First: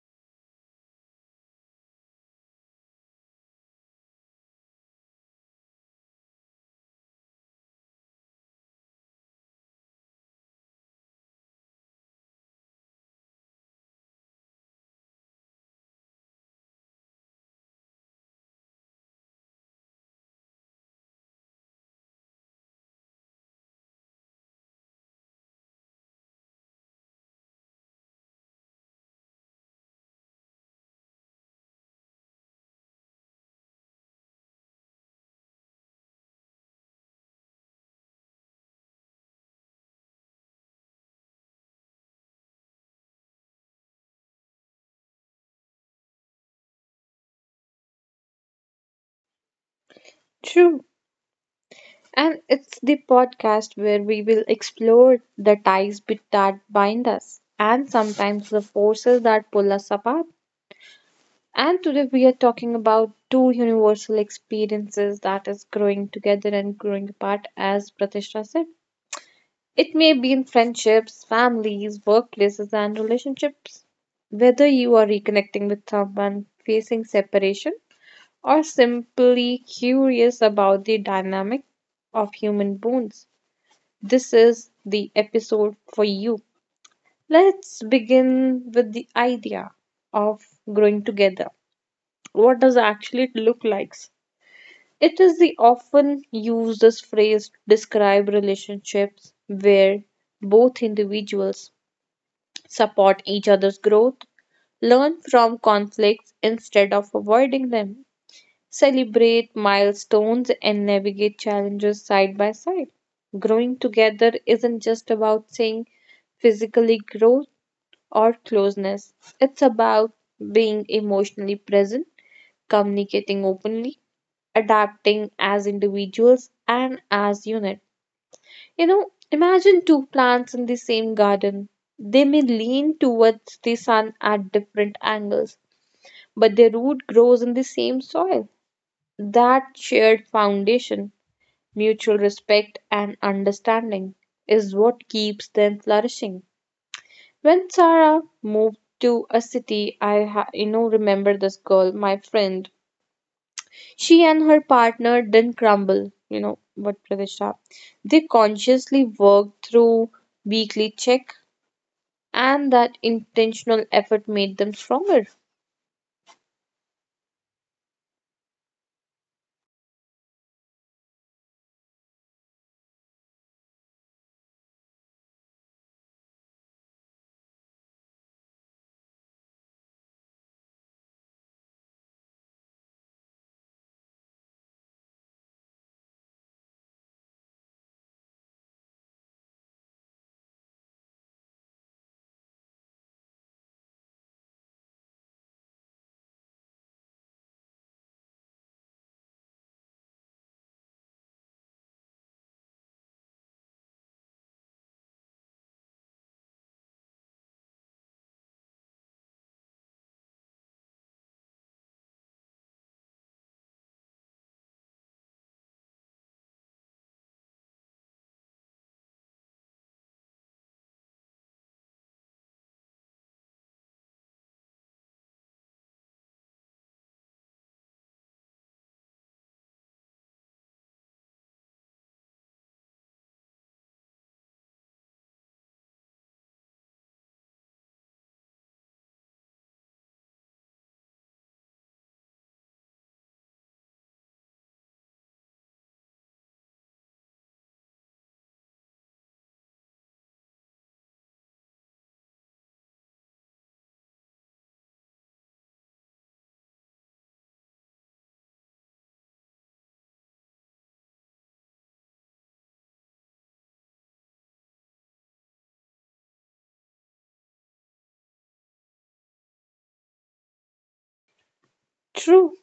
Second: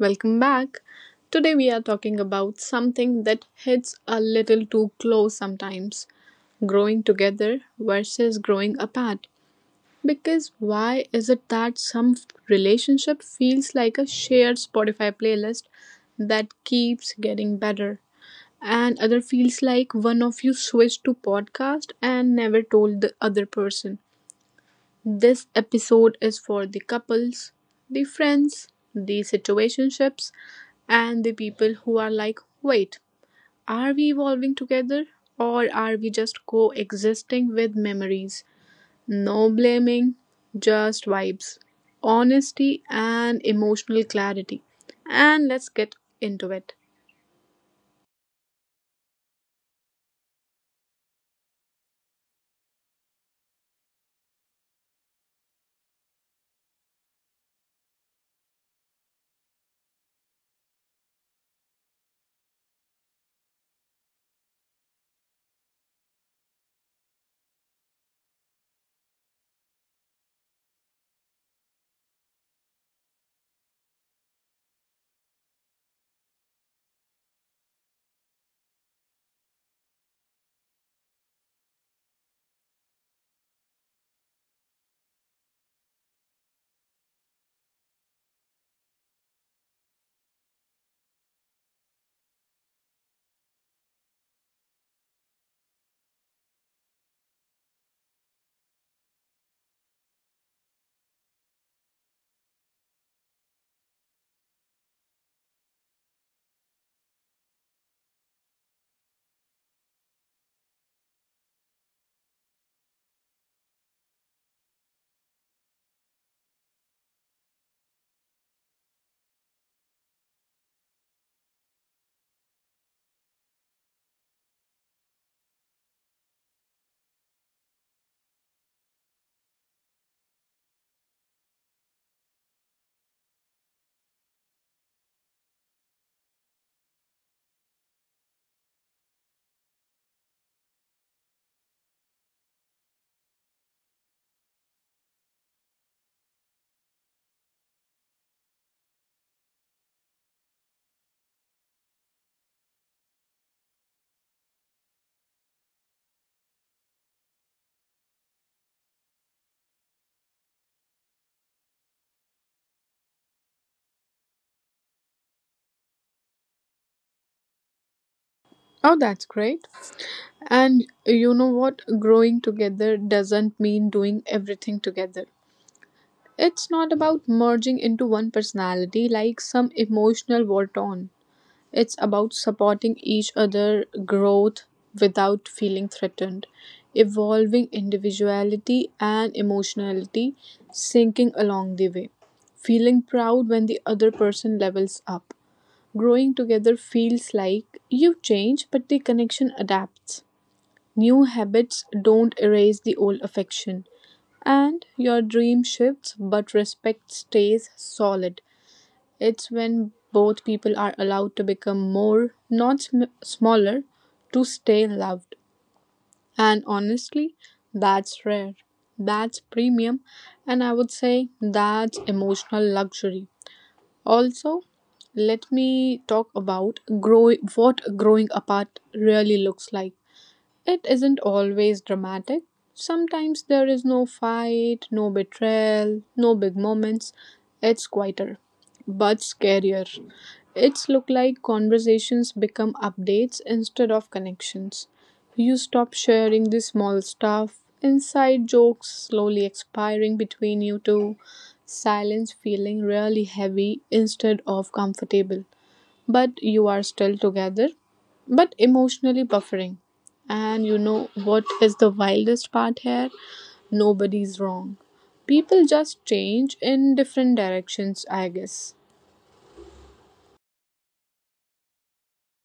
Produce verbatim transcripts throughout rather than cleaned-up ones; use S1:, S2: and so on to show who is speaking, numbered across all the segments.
S1: welcome back. Today we are talking about something that hits a little too close sometimes, growing together versus growing apart. Because why is it that some f- relationship feels like a shared Spotify playlist that keeps getting better? And other feels like one of you switched to podcast and never told the other person. This episode is for the couples, the friends, the situationships, and the people who are like, wait, are we evolving together or are we just coexisting with memories? No blaming, just vibes, honesty, and emotional clarity. And let's get into it.
S2: True. And it's the podcast where we will explore the ties bit that bind us and sometimes the forces that pull us apart. And today we are talking about two universal experiences that is growing together and growing apart, as Pratishta said. It may be in friendships, families, workplaces, and relationships. Whether you are reconnecting with someone facing separation or simply curious about the dynamic of human bonds. This is the episode for you. Let's begin with the idea of growing together. What does actually it look like? It is the often used as phrase to describe relationships where both individuals support each other's growth, learn from conflicts instead of avoiding them, celebrate milestones, and navigate challenges side by side. Growing together isn't just about seeing physically growth or closeness, it's about being emotionally present, communicating openly, adapting as individuals and as unit. You know, imagine two plants in the same garden. They may lean towards the sun at different angles, but their root grows in the same soil. That shared foundation, mutual respect and understanding is what keeps them flourishing. When Sarah moved to a city, I ha- you know remember this girl, my friend. She and her partner didn't crumble. You know what, Pradesha? They consciously worked through weekly check, and that intentional effort made them stronger.
S1: Oh, that's great. And you know what? Growing together doesn't mean doing everything together. It's not about merging into one personality like some emotional bolt on. It's about supporting each other growth without feeling threatened, evolving individuality and emotionality, sinking along the way, feeling proud when the other person levels up. Growing together feels like you change, but the connection adapts. New habits don't erase the old affection. And your dream shifts, but respect stays solid. It's when both people are allowed to become more, not sm- smaller, to stay loved. And honestly, that's rare. That's premium. And I would say that's emotional luxury. Also, let me talk about grow- what growing apart really looks like. It isn't always dramatic. Sometimes there is no fight, no betrayal, no big moments. It's quieter, but scarier. It's look like conversations become updates instead of connections. You stop sharing the small stuff, inside jokes slowly expiring between you two, silence feeling really heavy instead of comfortable, but you are still together, but emotionally buffering. And you know what is the wildest part here? Nobody's wrong. People just change in different directions, I guess.
S2: True.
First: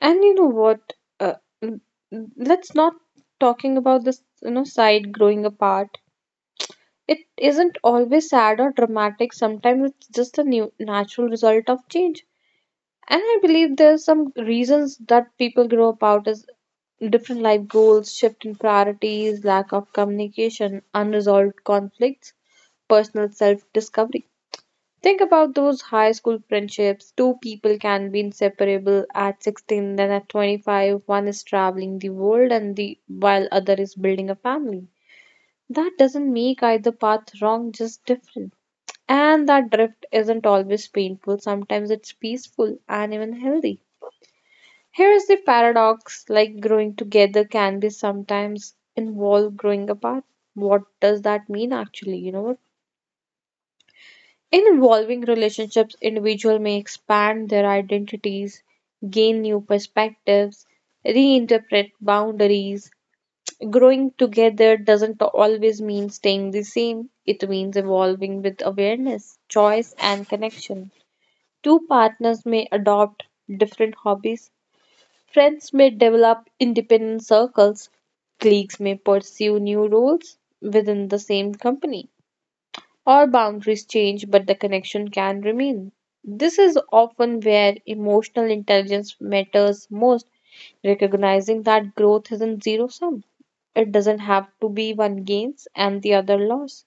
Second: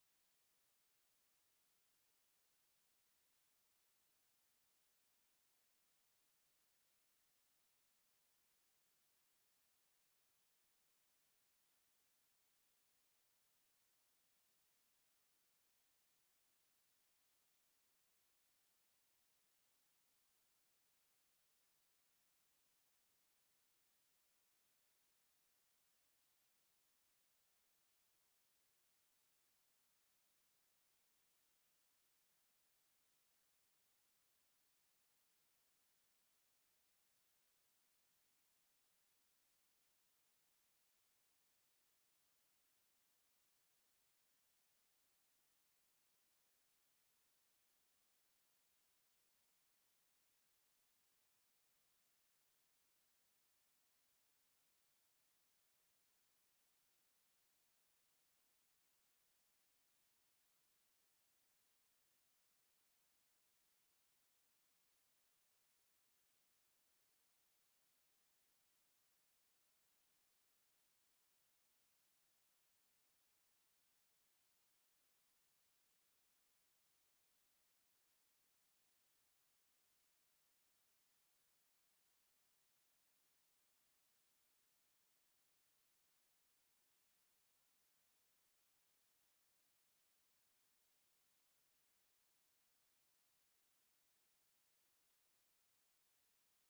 S2: And you know what? Uh, l- l- let's not talking about this, you know, side growing apart. It isn't always sad or dramatic, sometimes it's just a new natural result of change. And I believe there's some reasons that people grow about is different life goals, shift in priorities, lack of communication, unresolved conflicts, personal self-discovery. Think about those high school friendships. Two people can be inseparable at sixteen, then at twenty-five, one is traveling the world and the while other is building a family. That doesn't make either path wrong, just different. And that drift isn't always painful, sometimes it's peaceful and even healthy. Here is the paradox like growing together can be sometimes involve growing apart. What does that mean actually? You know, in evolving relationships, individuals may expand their identities, gain new perspectives, reinterpret boundaries. Growing together doesn't always mean staying the same, it means evolving with awareness, choice, and connection. Two partners may adopt different hobbies. Friends may develop independent circles. Colleagues may pursue new roles within the same company. Or boundaries change, but the connection can remain. This is often where emotional intelligence matters most, recognizing that growth isn't zero sum. It doesn't have to be one gains and the other loss.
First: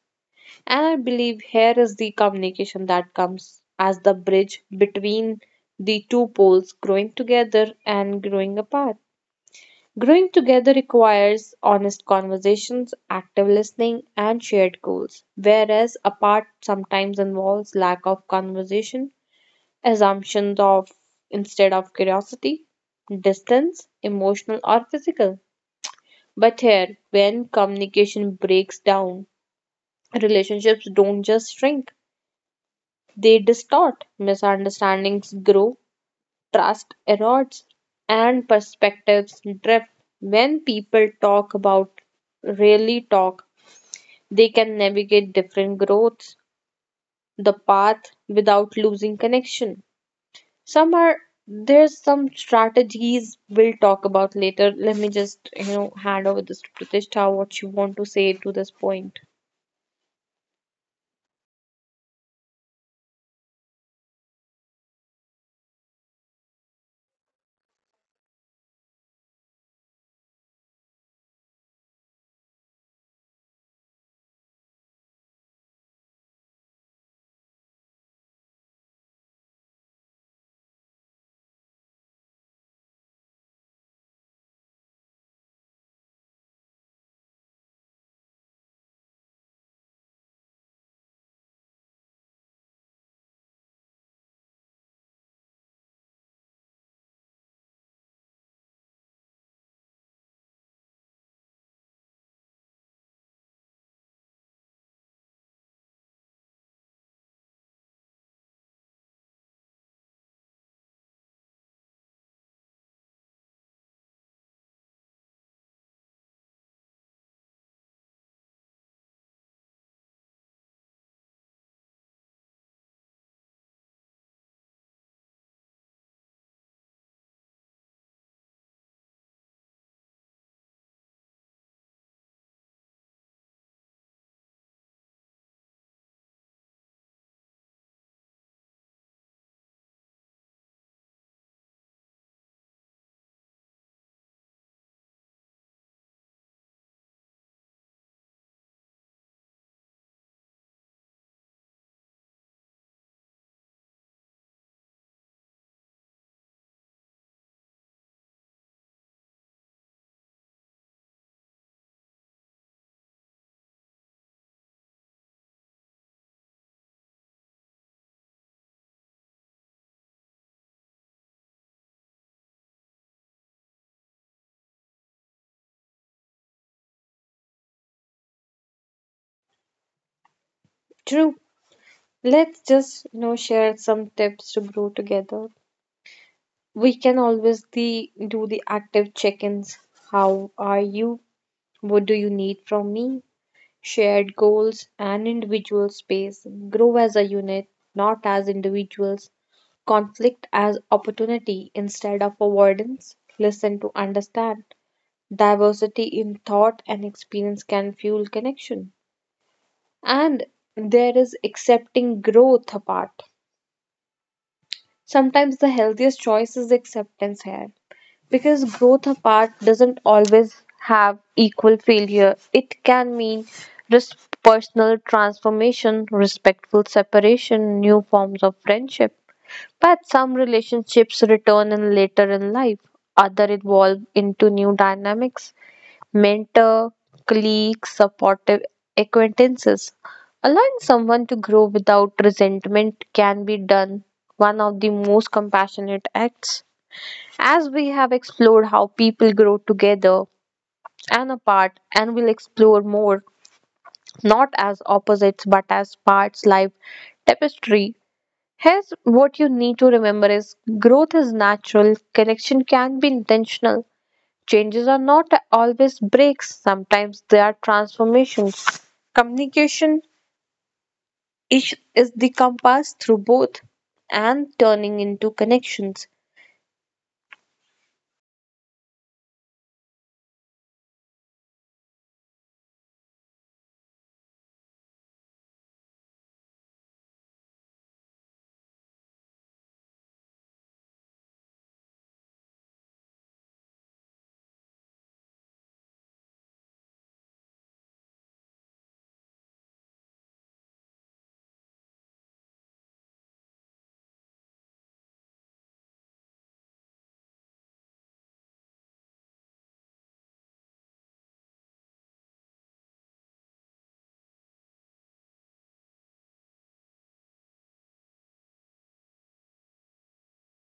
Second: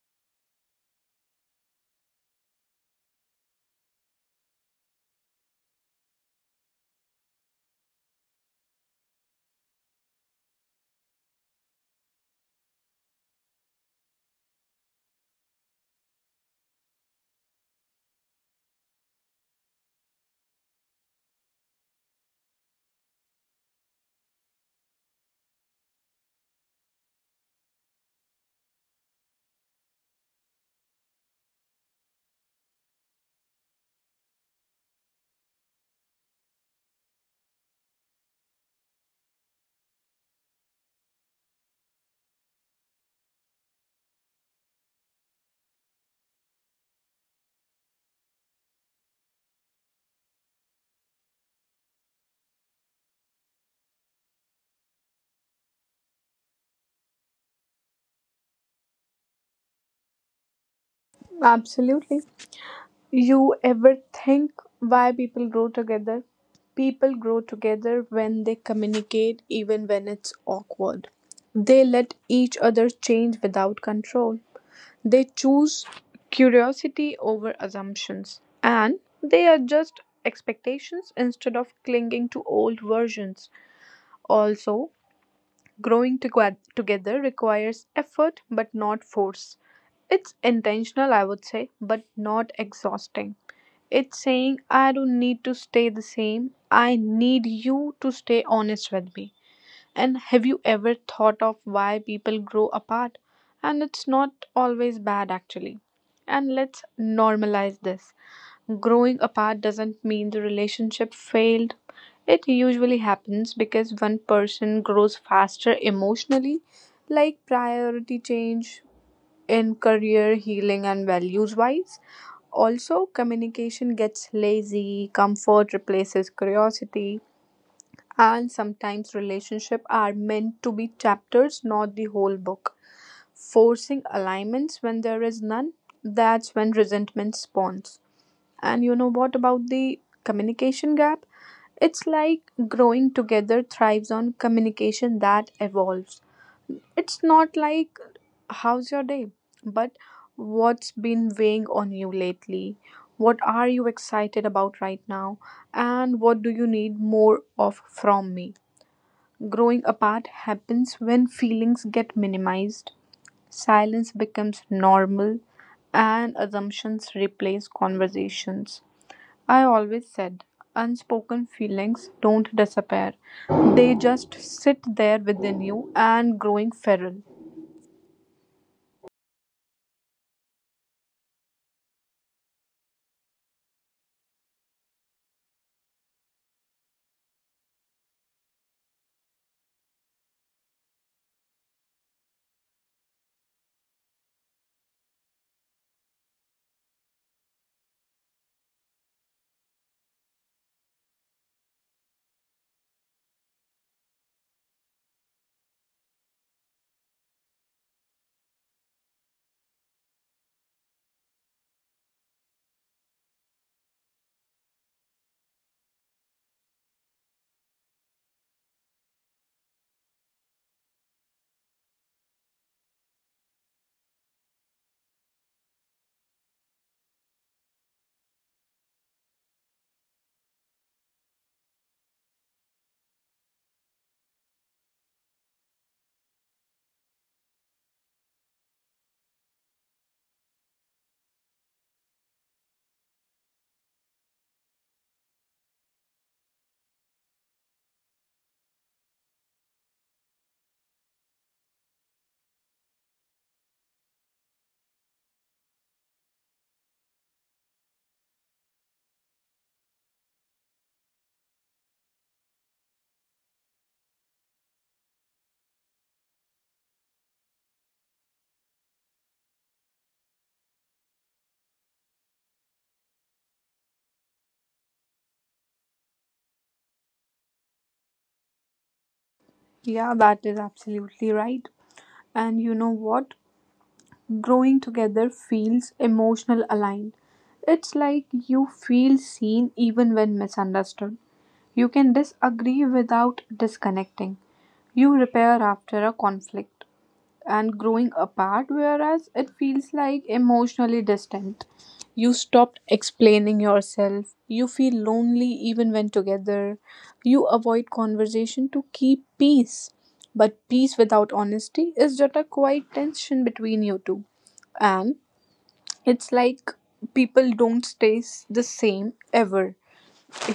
S2: And I believe here is the communication that comes as the bridge between the two poles growing together and growing apart. Growing together requires honest conversations, active listening, and shared goals, whereas apart sometimes involves lack of conversation, assumptions of instead of curiosity, distance, emotional or physical. But here, when communication breaks down, relationships don't just shrink. They distort, misunderstandings grow, trust erodes, and perspectives drift. When people talk about really talk, they can navigate different growths, the path without losing connection. Some are there's some strategies we'll talk about later. Let me just you know hand over this to Pratishtha what you want to say to this point.
S1: Absolutely. You ever think why people grow together? People grow together when they communicate, even when it's awkward. They let each other change without control. They choose curiosity over assumptions, and they adjust expectations instead of clinging to old versions. Also, growing toge- together requires effort but not force. It's intentional, I would say, but not exhausting. It's saying, I don't need to stay the same, I need you to stay honest with me. And have you ever thought of why people grow apart? And it's not always bad, actually. And let's normalize this. Growing apart doesn't mean the relationship failed. It usually happens because one person grows faster emotionally, like priority change in career, healing, and values wise. Also, communication gets lazy, comfort replaces curiosity, and sometimes relationships are meant to be chapters, not the whole book. Forcing alignments when there is none, that's when resentment spawns. And you know what about the communication gap? It's like growing together thrives on communication that evolves. It's not like, how's your day? But what's been weighing on you lately? What are you excited about right now? And what do you need more of from me? Growing apart happens when feelings get minimized, silence becomes normal, and assumptions replace conversations. I always said unspoken feelings don't disappear, they just sit there within you and growing feral.
S2: True. Let's just you know share some tips to grow together. We can always the do the active check-ins. How are you? What do you need from me? Shared goals and individual space. Grow as a unit, not as individuals. Conflict as opportunity instead of avoidance. Listen to understand. Diversity in thought and experience can fuel connection. And there is accepting growth apart. Sometimes the healthiest choice is acceptance here because growth apart doesn't always have equal failure. It can mean res- personal transformation, respectful separation, new forms of friendship. But some relationships return in later in life, other evolve into new dynamics, mentor, colleagues, supportive acquaintances. Allowing someone to grow without resentment can be done one of the most compassionate acts. As we have explored how people grow together and apart, and will explore more, not as opposites but as parts life tapestry. Here's what you need to remember is growth is natural, connection can be intentional, changes are not always breaks, sometimes they are transformations. Communication is, is the compass through both and turning into connections.
S1: Yeah, that is absolutely right. And you know what? Growing together feels emotional aligned. It's like you feel seen even when misunderstood. You can disagree without disconnecting. You repair after a conflict, and growing apart, whereas it feels like emotionally distant. You stopped explaining yourself. You feel lonely even when together. You avoid conversation to keep peace. But peace without honesty is just a quiet tension between you two. And it's like people don't stay s- the same ever.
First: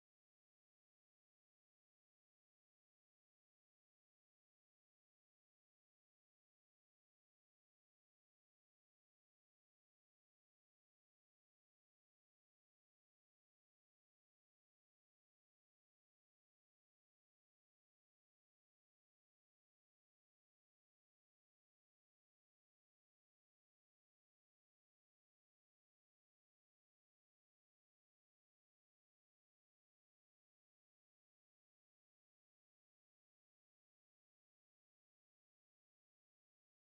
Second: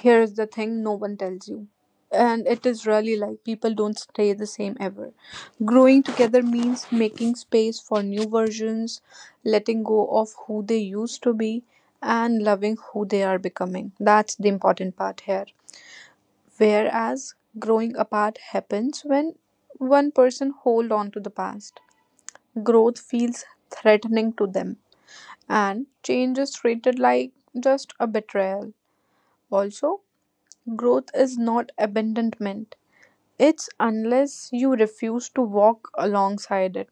S1: Here's the thing no one tells you, and it is really like people don't stay the same ever. Growing together means making space for new versions, letting go of who they used to be, and loving who they are becoming. That's the important part here. Whereas growing apart happens when one person hold on to the past, growth feels threatening to them, and change is treated like just a betrayal. Also, growth is not abandonment. It's unless you refuse to walk alongside it.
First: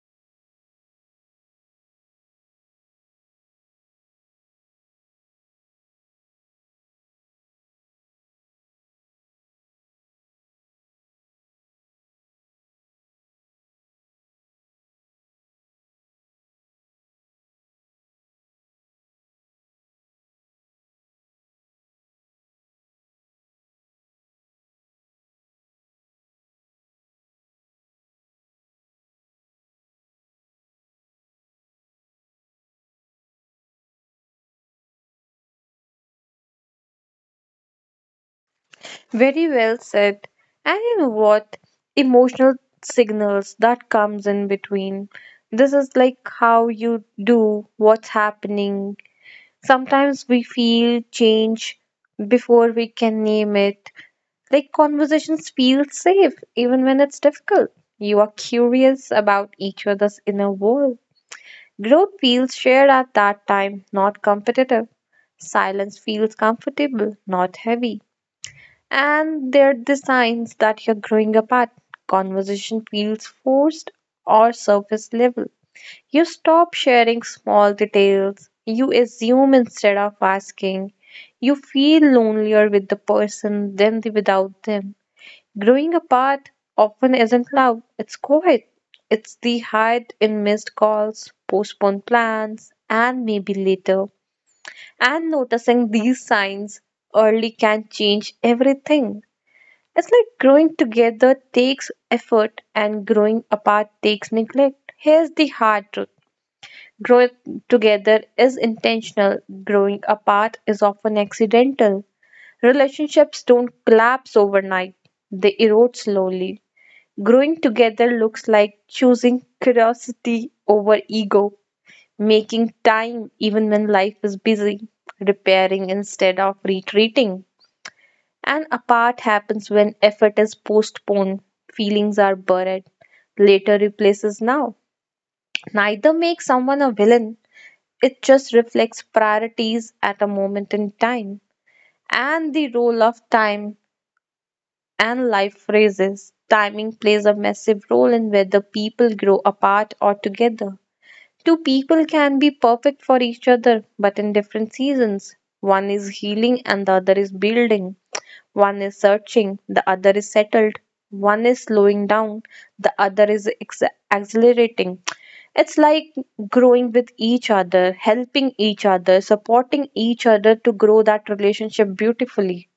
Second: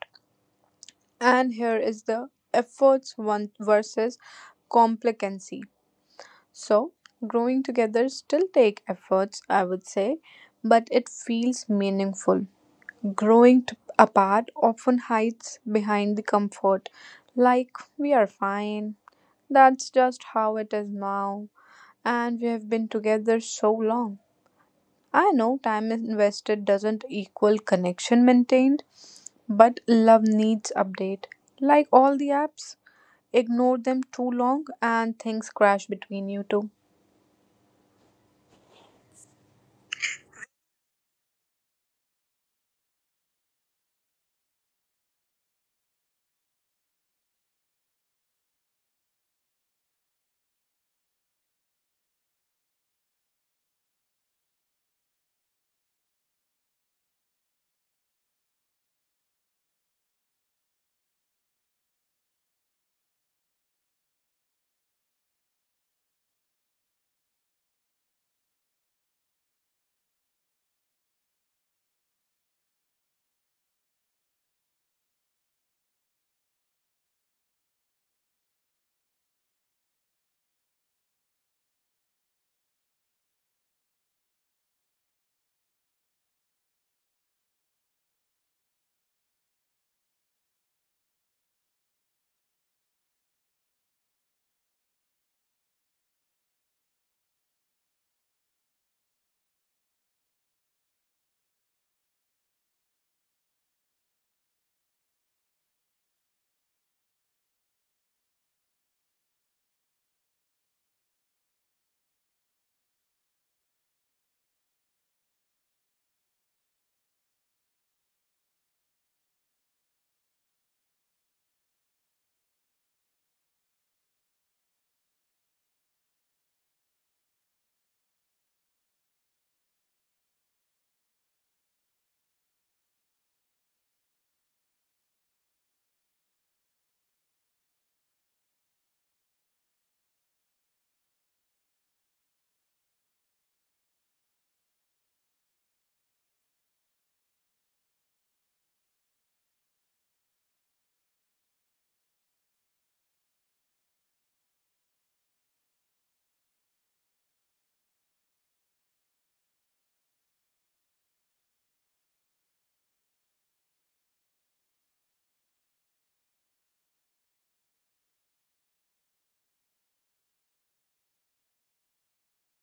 S1: And here is the efforts one versus complacency. So, growing together still take efforts, I would say, but it feels meaningful. Growing t- apart often hides behind the comfort, like we are fine. That's just how it is now, and we have been together so long. I know time invested doesn't equal connection maintained, but love needs update. Like all the apps, ignore them too long and things crash between you two.
S2: Very well said. And you know what? Emotional signals that comes in between. This is like how you do what's happening. Sometimes we feel change before we can name it. Like conversations feel safe even when it's difficult. You are curious about each other's inner world. Growth feels shared at that time, not competitive. Silence feels comfortable, not heavy. And they're the signs that you're growing apart. Conversation feels forced or surface level. You stop sharing small details. You assume instead of asking. You feel lonelier with the person than the without them. Growing apart often isn't love, it's quiet. It's the hide in missed calls, postponed plans, and maybe later. And noticing these signs early can change everything. It's like growing together takes effort and growing apart takes neglect. Here's the hard truth, growing together is intentional, growing apart is often accidental. Relationships don't collapse overnight, they erode slowly. Growing together looks like choosing curiosity over ego, making time even when life is busy, repairing instead of retreating. And apart happens when effort is postponed, feelings are buried, later replaces now. Neither makes someone a villain, it just reflects priorities at a moment in time and the role of time and life phrases. Timing plays a massive role in whether people grow apart or together. Two people can be perfect for each other, but in different seasons. One is healing and the other is building. One is searching, the other is settled. One is slowing down, the other is ex- accelerating. It's like growing with each other, helping each other, supporting each other to grow that relationship beautifully,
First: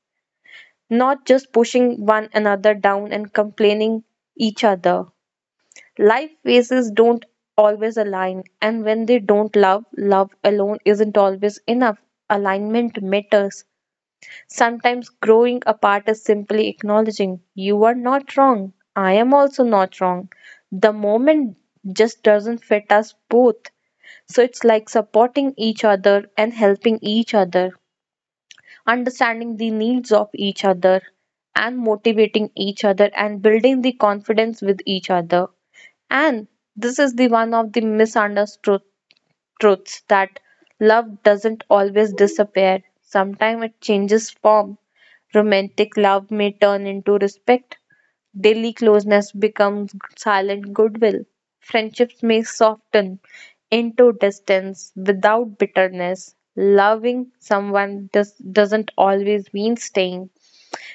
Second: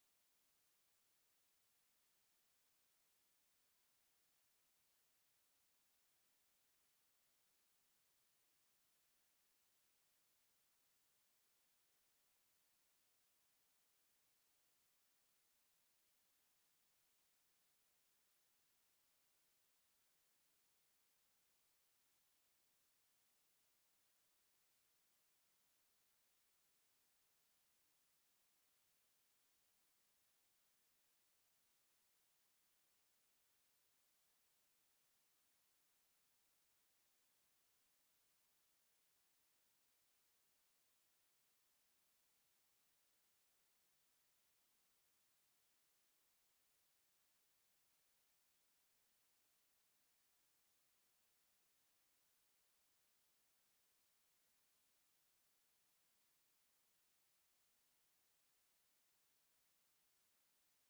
S2: not just pushing one another down and complaining each other. Life phases don't always align, and when they don't love, love alone isn't always enough. Alignment matters. Sometimes growing apart is simply acknowledging you are not wrong, I am also not wrong. The moment just doesn't fit us both. So it's like supporting each other and helping each other, understanding the needs of each other and motivating each other and building the confidence with each other, and this is the one of the misunderstood truths that love doesn't always disappear. Sometimes it changes form. Romantic love may turn into respect. Daily closeness becomes silent goodwill. Friendships may soften into distance without bitterness. Loving someone does, doesn't always mean staying.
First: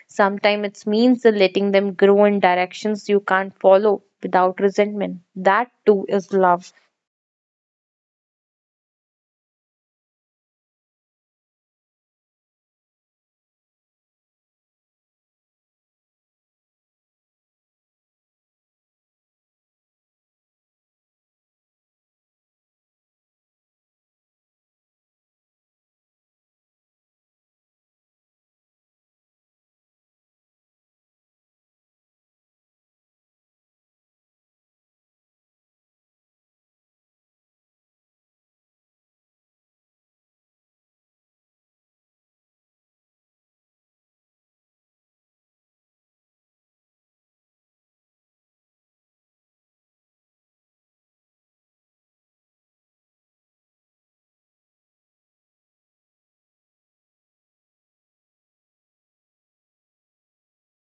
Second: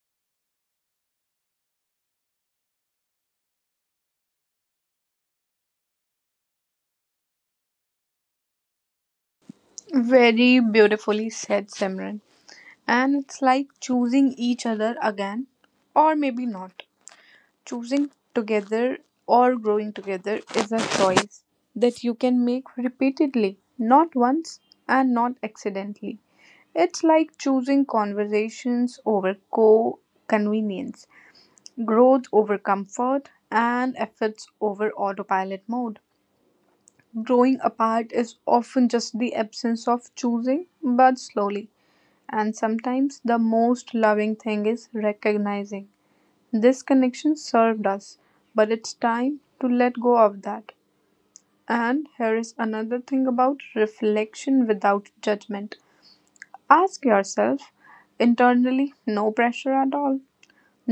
S2: Sometimes it means letting them grow in directions you can't follow without resentment. That too is love.
S1: Very beautifully said, Simran. And it's like choosing each other again, or maybe not. Choosing together or growing together is a choice that you can make repeatedly, not once and not accidentally. It's like choosing conversations over co convenience, growth over comfort, and efforts over autopilot mode. Growing apart is often just the absence of choosing, but slowly. And sometimes the most loving thing is recognizing this connection served us, but it's time to let go of that. And here is another thing about reflection without judgment. Ask yourself internally, no pressure at all.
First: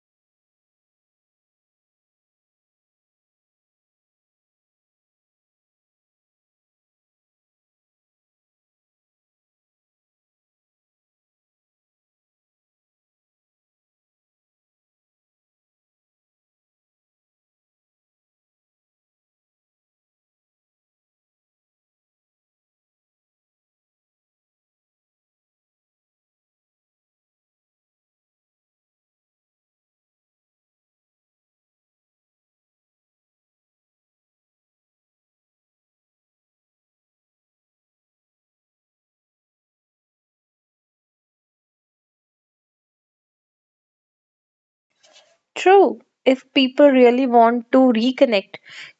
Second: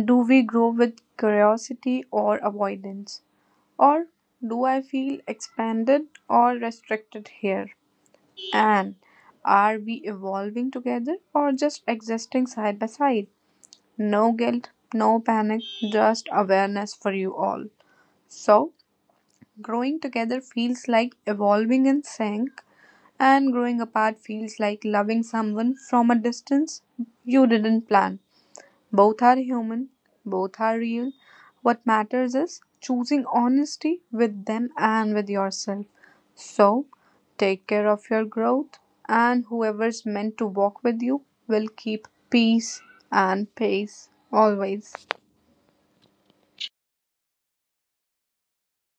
S1: Do we grow with curiosity or avoidance? Or do I feel expanded or restricted here? And are we evolving together or just existing side by side? No guilt, no panic, just awareness for you all. So, growing together feels like evolving in sync, and growing apart feels like loving someone from a distance you didn't plan. Both are human, both are real. What matters is choosing honesty with them and with yourself. So, take care of your growth, and whoever's meant to walk with you will keep peace and pace always.
S2: True, if people really want to reconnect,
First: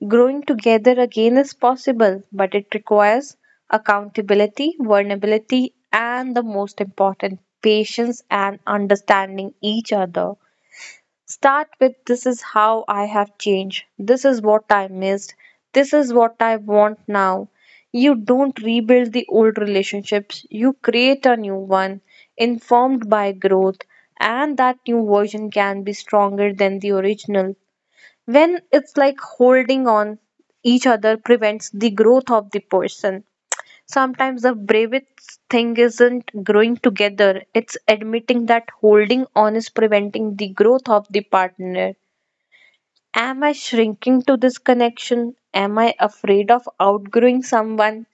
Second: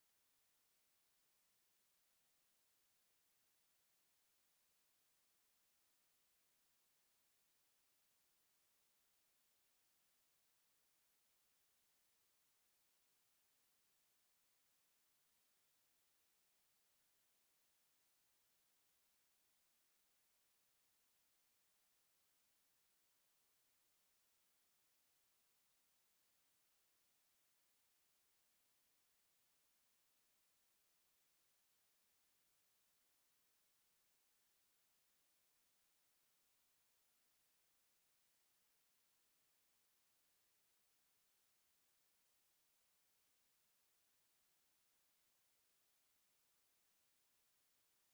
S2: growing together again is possible, but it requires accountability, vulnerability, and the most important, patience and understanding each other. Start with this is how I have changed. This is what I missed. This is what I want now. You don't rebuild the old relationships, you create a new one, informed by growth, and that new version can be stronger than the original. When it's like holding on each other prevents the growth of the person. Sometimes the bravest thing isn't growing together, it's admitting that holding on is preventing the growth of the partner. Am I shrinking to this connection? Am I afraid of outgrowing someone?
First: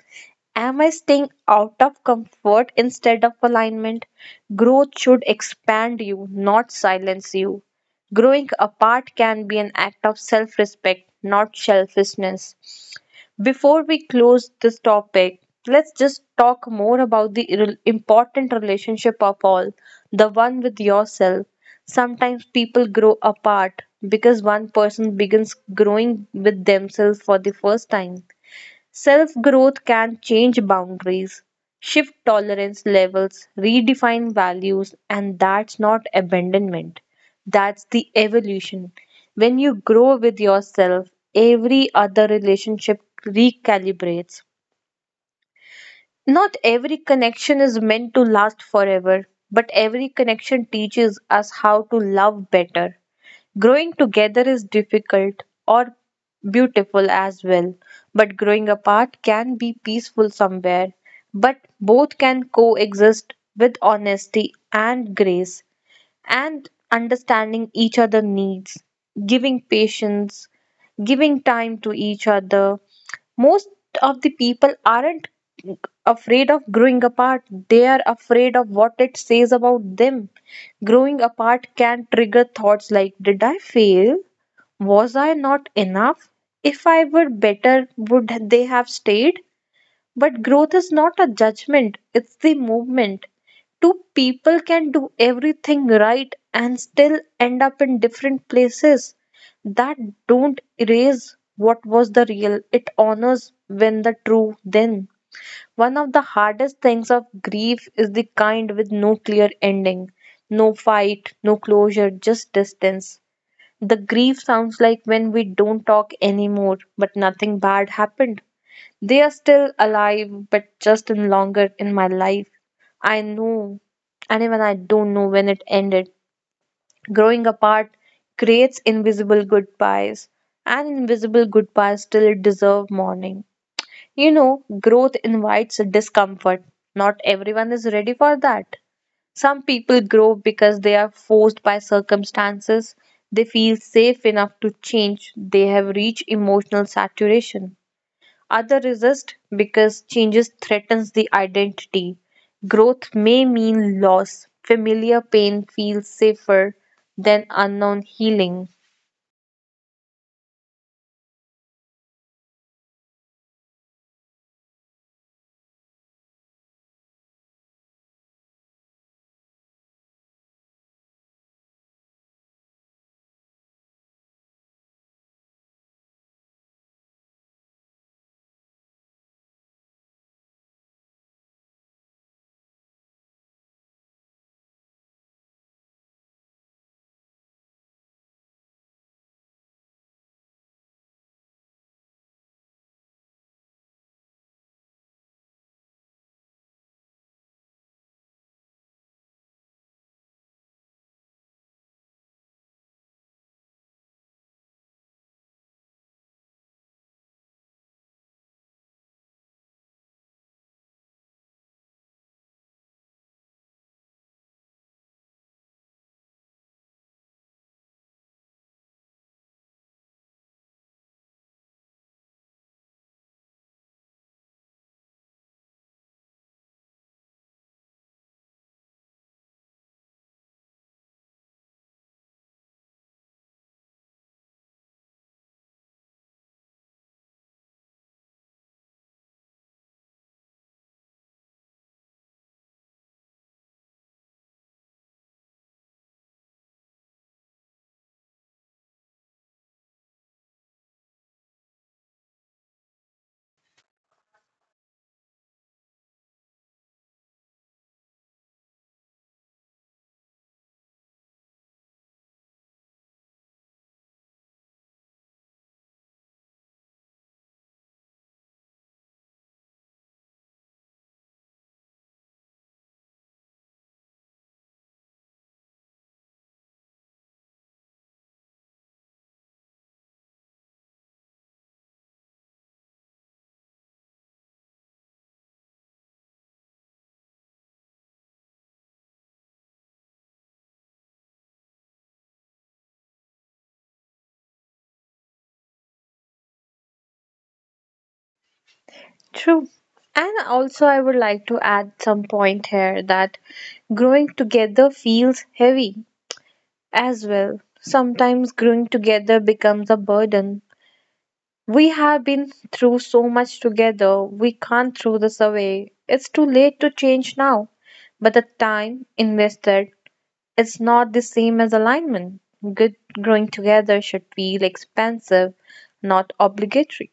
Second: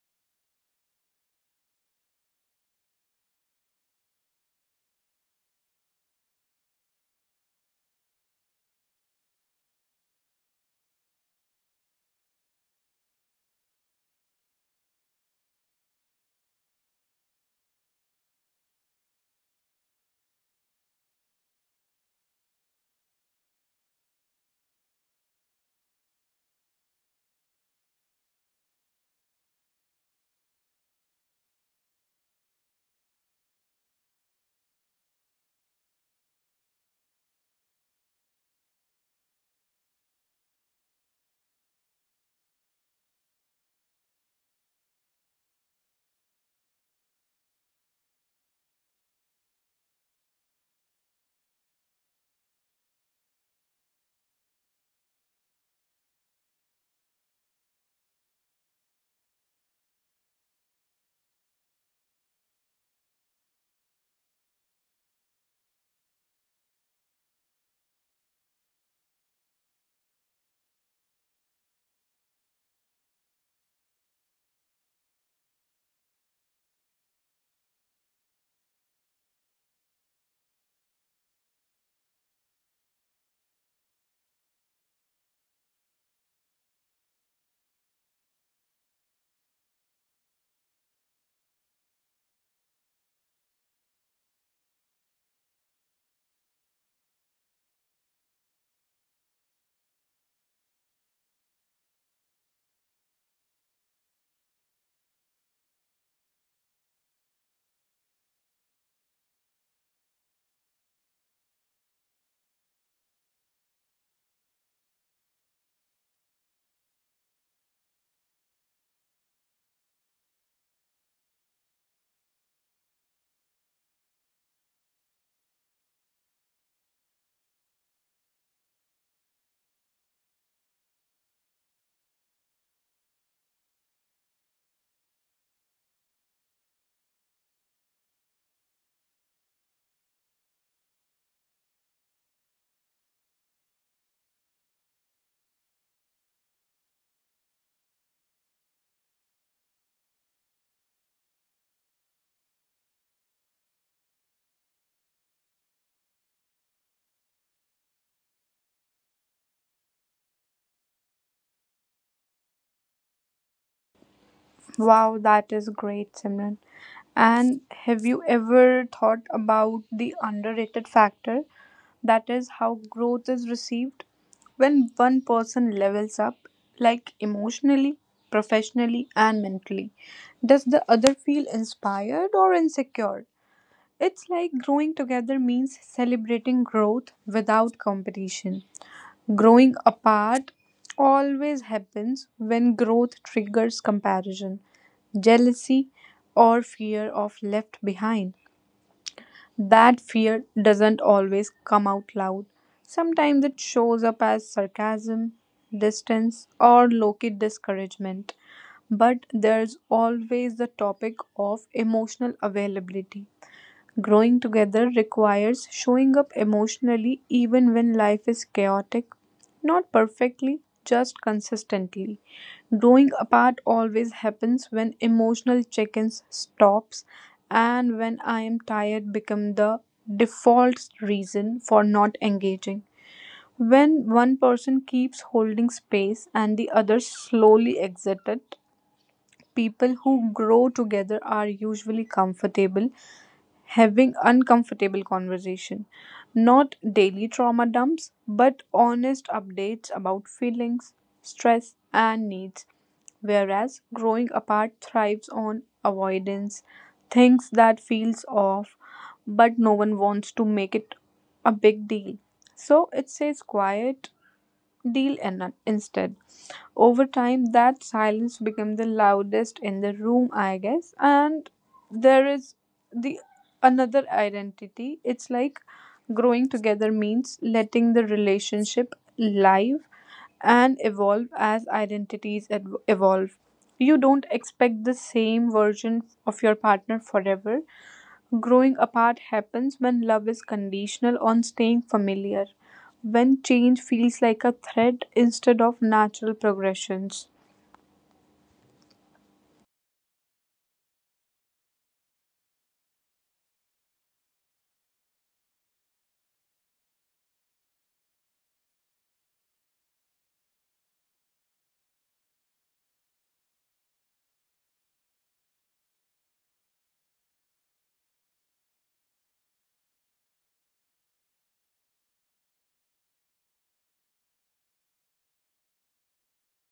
S2: Am I staying out of comfort instead of alignment? Growth should expand you, not silence you. Growing apart can be an act of self respect, not selfishness. Before we close this topic, let's just talk more about the irrel- important relationship of all, the one with yourself. Sometimes people grow apart because one person begins growing with themselves for the first time. Self growth can change boundaries, shift tolerance levels, redefine values, and that's not abandonment. That's the evolution. When you grow with yourself, every other relationship recalibrates. Not every connection is meant to last forever, but every connection teaches us how to love better. Growing together is difficult or beautiful as well, but growing apart can be peaceful somewhere. But both can coexist with honesty and grace and understanding each other needs, giving patience, giving time to each other. Most of the people aren't afraid of growing apart, they are afraid of what it says about them. Growing apart can trigger thoughts like did I fail? Was I not enough? If I were better would they have stayed? But growth is not a judgment, it's the movement. Two people can do everything right and still end up in different places. That don't erase what was the real, it honors when the true then. One of the hardest things of grief is the kind with no clear ending, no fight, no closure, just distance. The grief sounds like when we don't talk anymore, but nothing bad happened. They are still alive, but just in longer in my life. I know, and even I don't know when it ended. Growing apart creates invisible goodbyes, and invisible goodbyes still deserve mourning. You know, growth invites discomfort. Not everyone is ready for that. Some people grow because they are forced by circumstances. They feel safe enough to change. They have reached emotional saturation. Other resist because changes threatens the identity. Growth may mean loss. Familiar pain feels safer than unknown healing.
S1: Wow, that is great, Simran. And have you ever thought about the underrated factor? That is how growth is received. When one person levels up, like emotionally, professionally, and mentally, does the other feel inspired or insecure? It's like growing together means celebrating growth without competition. Growing apart always happens when growth triggers comparison, jealousy, or fear of left behind. That fear doesn't always come out loud. Sometimes it shows up as sarcasm, distance, or low key discouragement. But there's always the topic of emotional availability. Growing together requires showing up emotionally even when life is chaotic, not perfectly, just consistently. Growing apart always happens when emotional check-ins stops and when I am tired become the default reason for not engaging. When one person keeps holding space and the other slowly exits it, people who grow together are usually comfortable having uncomfortable conversation, not daily trauma dumps but honest updates about feelings, stress and needs. Whereas growing apart thrives on avoidance, things that feels off but no one wants to make it a big deal, so it stays quiet deal in instead. Over time, that silence became the loudest in the room, I guess. And there is the another identity. It's like growing together means letting the relationship live and evolve as identities ev- evolve. You don't expect the same version of your partner forever. Growing apart happens when love is conditional on staying familiar, when change feels like a threat instead of natural progressions.
S2: True. And also I would like to add some point here that growing together feels heavy as well. Sometimes growing together becomes a burden. We have been through so much together. We can't throw this away. It's too late to change now. But the time invested, it's not the same as alignment. Good growing together should feel expansive, not obligatory.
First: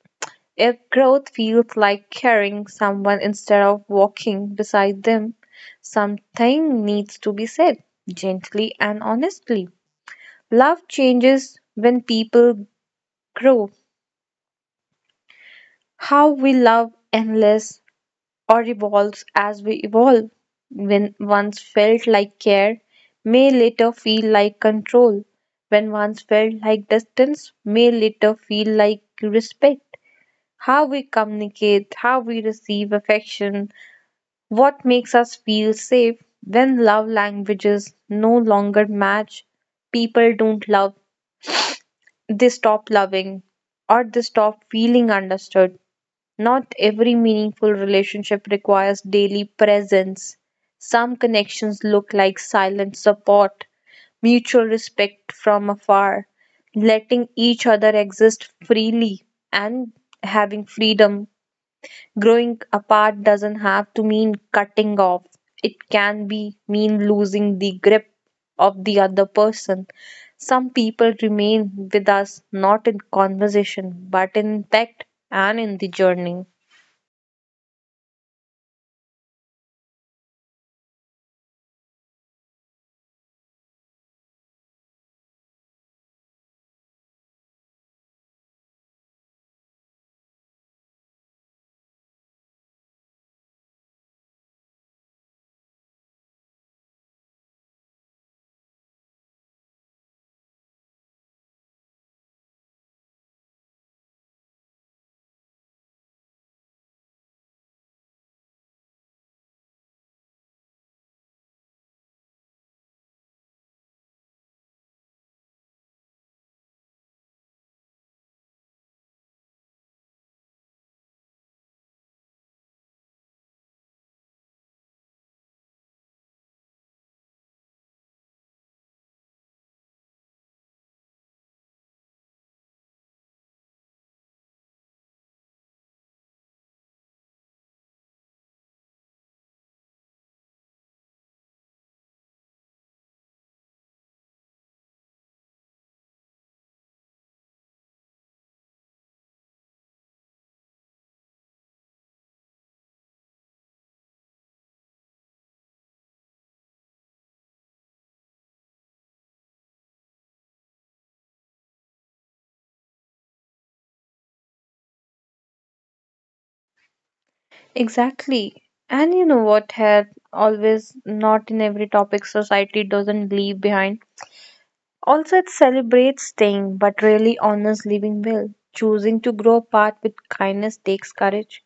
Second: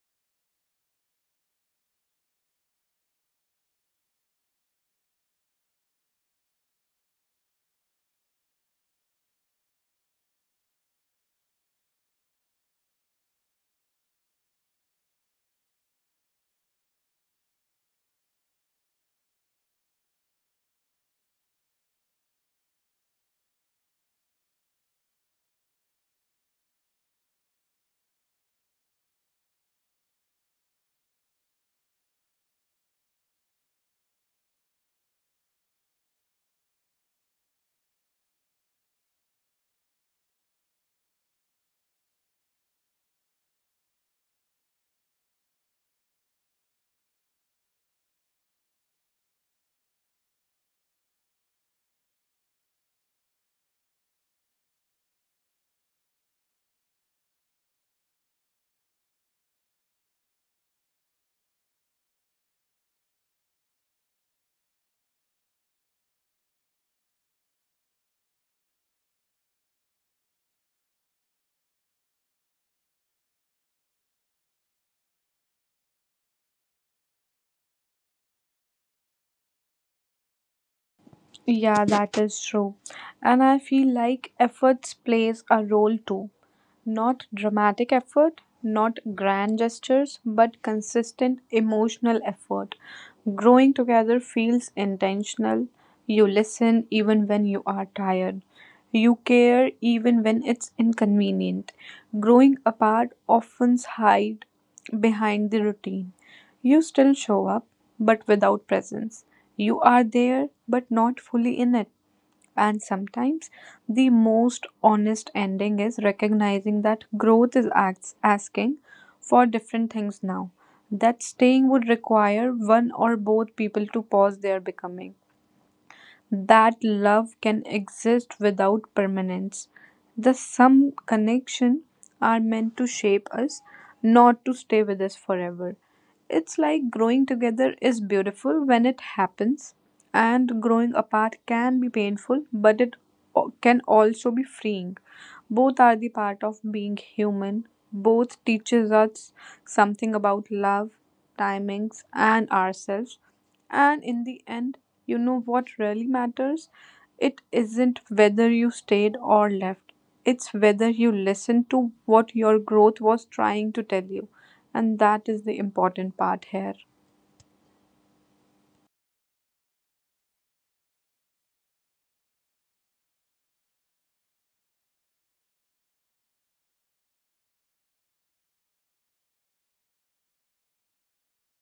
S2: If growth feels like carrying someone instead of walking beside them, something needs to be said gently and honestly. Love changes when people grow. How we love endless or evolves as we evolve. When once felt like care, may later feel like control. When once felt like distance, may later feel like respect. How we communicate, how we receive affection, what makes us feel safe. When love languages no longer match, people don't love, they stop loving or they stop feeling understood. Not every meaningful relationship requires daily presence. Some connections look like silent support, mutual respect from afar, letting each other exist freely and having freedom. Growing apart doesn't have to mean cutting off. It can be mean losing the grip of the other person. Some people remain with us not in conversation but in impact and in the journey.
S1: Yeah, that is true. And I feel like efforts plays a role too. Not dramatic effort, not grand gestures, but consistent emotional effort. Growing together feels intentional. You listen even when you are tired. You care even when it's inconvenient. Growing apart often hide behind the routine. You still show up, but without presence. You are there, but not fully in it. And sometimes the most honest ending is recognizing that growth is acts asking for different things now, that staying would require one or both people to pause their becoming, that love can exist without permanence. The some connection are meant to shape us, not to stay with us forever. It's like growing together is beautiful when it happens, and growing apart can be painful, but it o- can also be freeing. Both are the part of being human. Both teaches us something about love, timings, and ourselves. And in the end, you know what really matters? It isn't whether you stayed or left, it's whether you listened to what your growth was trying to tell you. And that is the important part here.
S2: Exactly. And you know what, hair always not in every topic society doesn't leave behind. Also, it celebrates staying, but really honors living well. Choosing to grow apart with kindness takes courage.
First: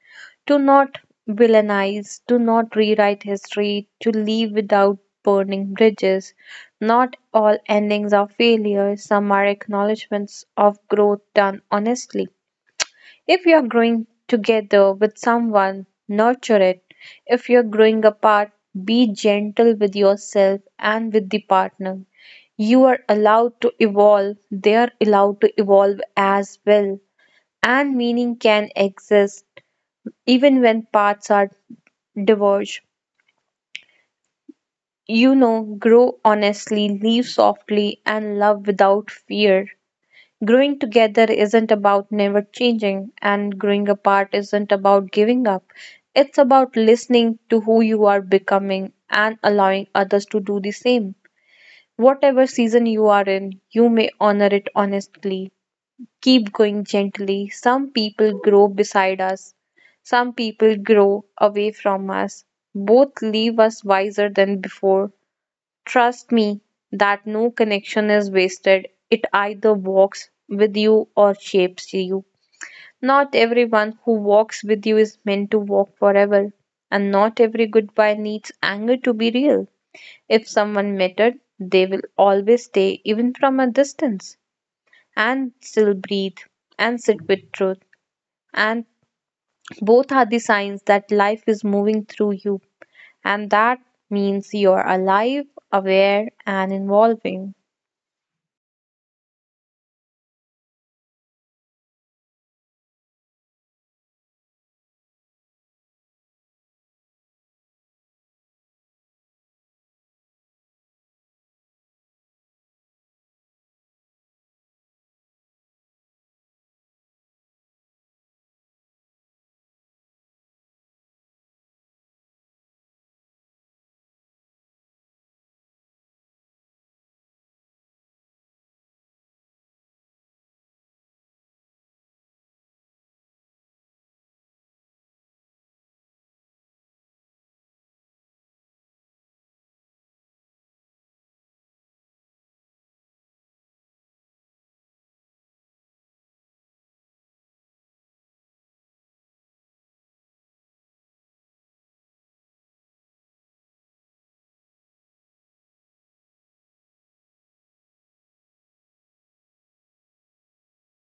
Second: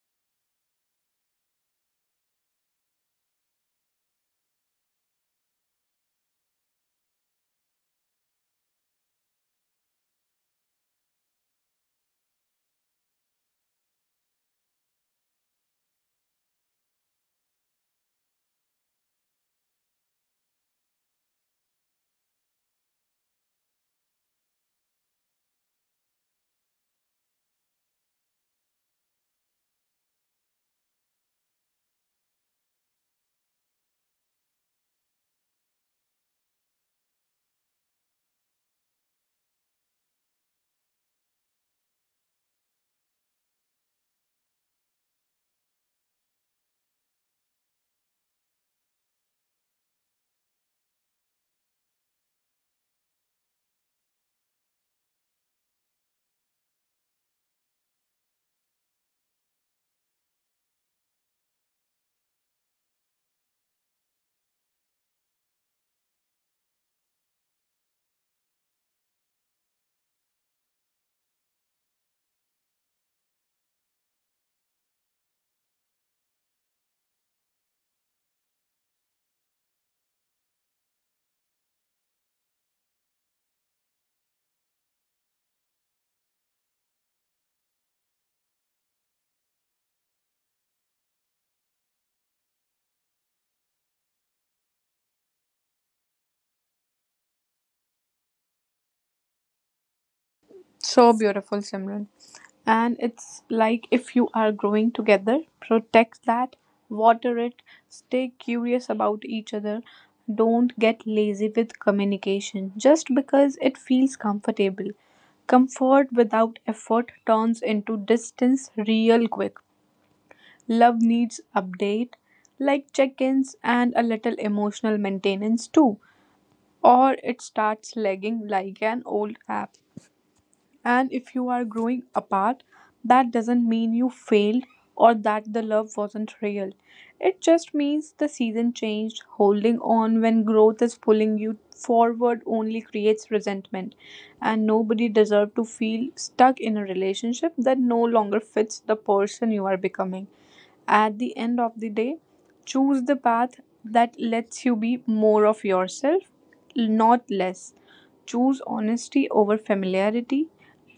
S2: To not villainize, to not rewrite history, to leave without burning bridges. Not all endings are failures, some are acknowledgments of growth done honestly. If you're growing together with someone, nurture it. If you're growing apart, be gentle with yourself and with the partner. You are allowed to evolve, they are allowed to evolve as well. And meaning can exist even when paths are diverge. You know, grow honestly, leave softly, and love without fear. Growing together isn't about never changing, and growing apart isn't about giving up. It's about listening to who you are becoming and allowing others to do the same. Whatever season you are in, you may honor it honestly. Keep going gently. Some people grow beside us, some people grow away from us. Both leave us wiser than before. Trust me that no connection is wasted. It either walks with you or shapes you. Not everyone who walks with you is meant to walk forever, and not every goodbye needs anger to be real. If someone mattered, they will always stay, even from a distance, and still breathe and sit with truth. And both are the signs that life is moving through you, and that means you're alive, aware, and evolving.
S1: So beautiful, Simran. And it's like if you are growing together, protect that, water it, stay curious about each other. Don't get lazy with communication just because it feels comfortable. Comfort without effort turns into distance real quick. Love needs update, like check ins and a little emotional maintenance too, or it starts lagging like an old app. And if you are growing apart, that doesn't mean you failed or that the love wasn't real. It just means the season changed. Holding on when growth is pulling you forward only creates resentment. And nobody deserves to feel stuck in a relationship that no longer fits the person you are becoming. At the end of the day, choose the path that lets you be more of yourself, not less. Choose honesty over familiarity,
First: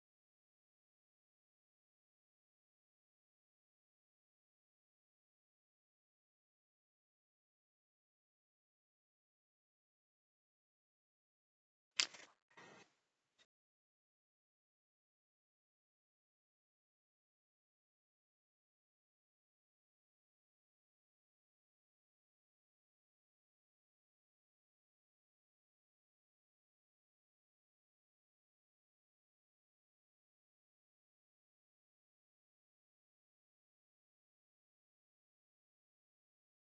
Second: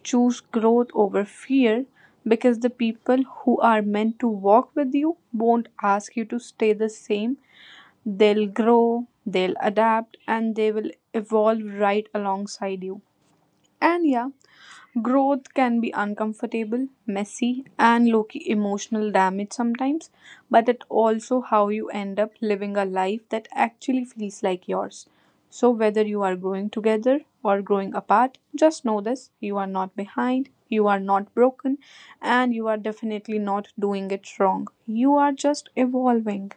S1: choose growth over fear, because the people who are meant to walk with you won't ask you to stay the same. They'll grow, they'll adapt, and they will evolve right alongside you. And yeah, growth can be uncomfortable, messy, and low key emotional damage sometimes, but it also how you end up living a life that actually feels like yours. So, whether you are growing together or growing apart, just know this, you are not behind, you are not broken, and you are definitely not doing it wrong. You are just evolving.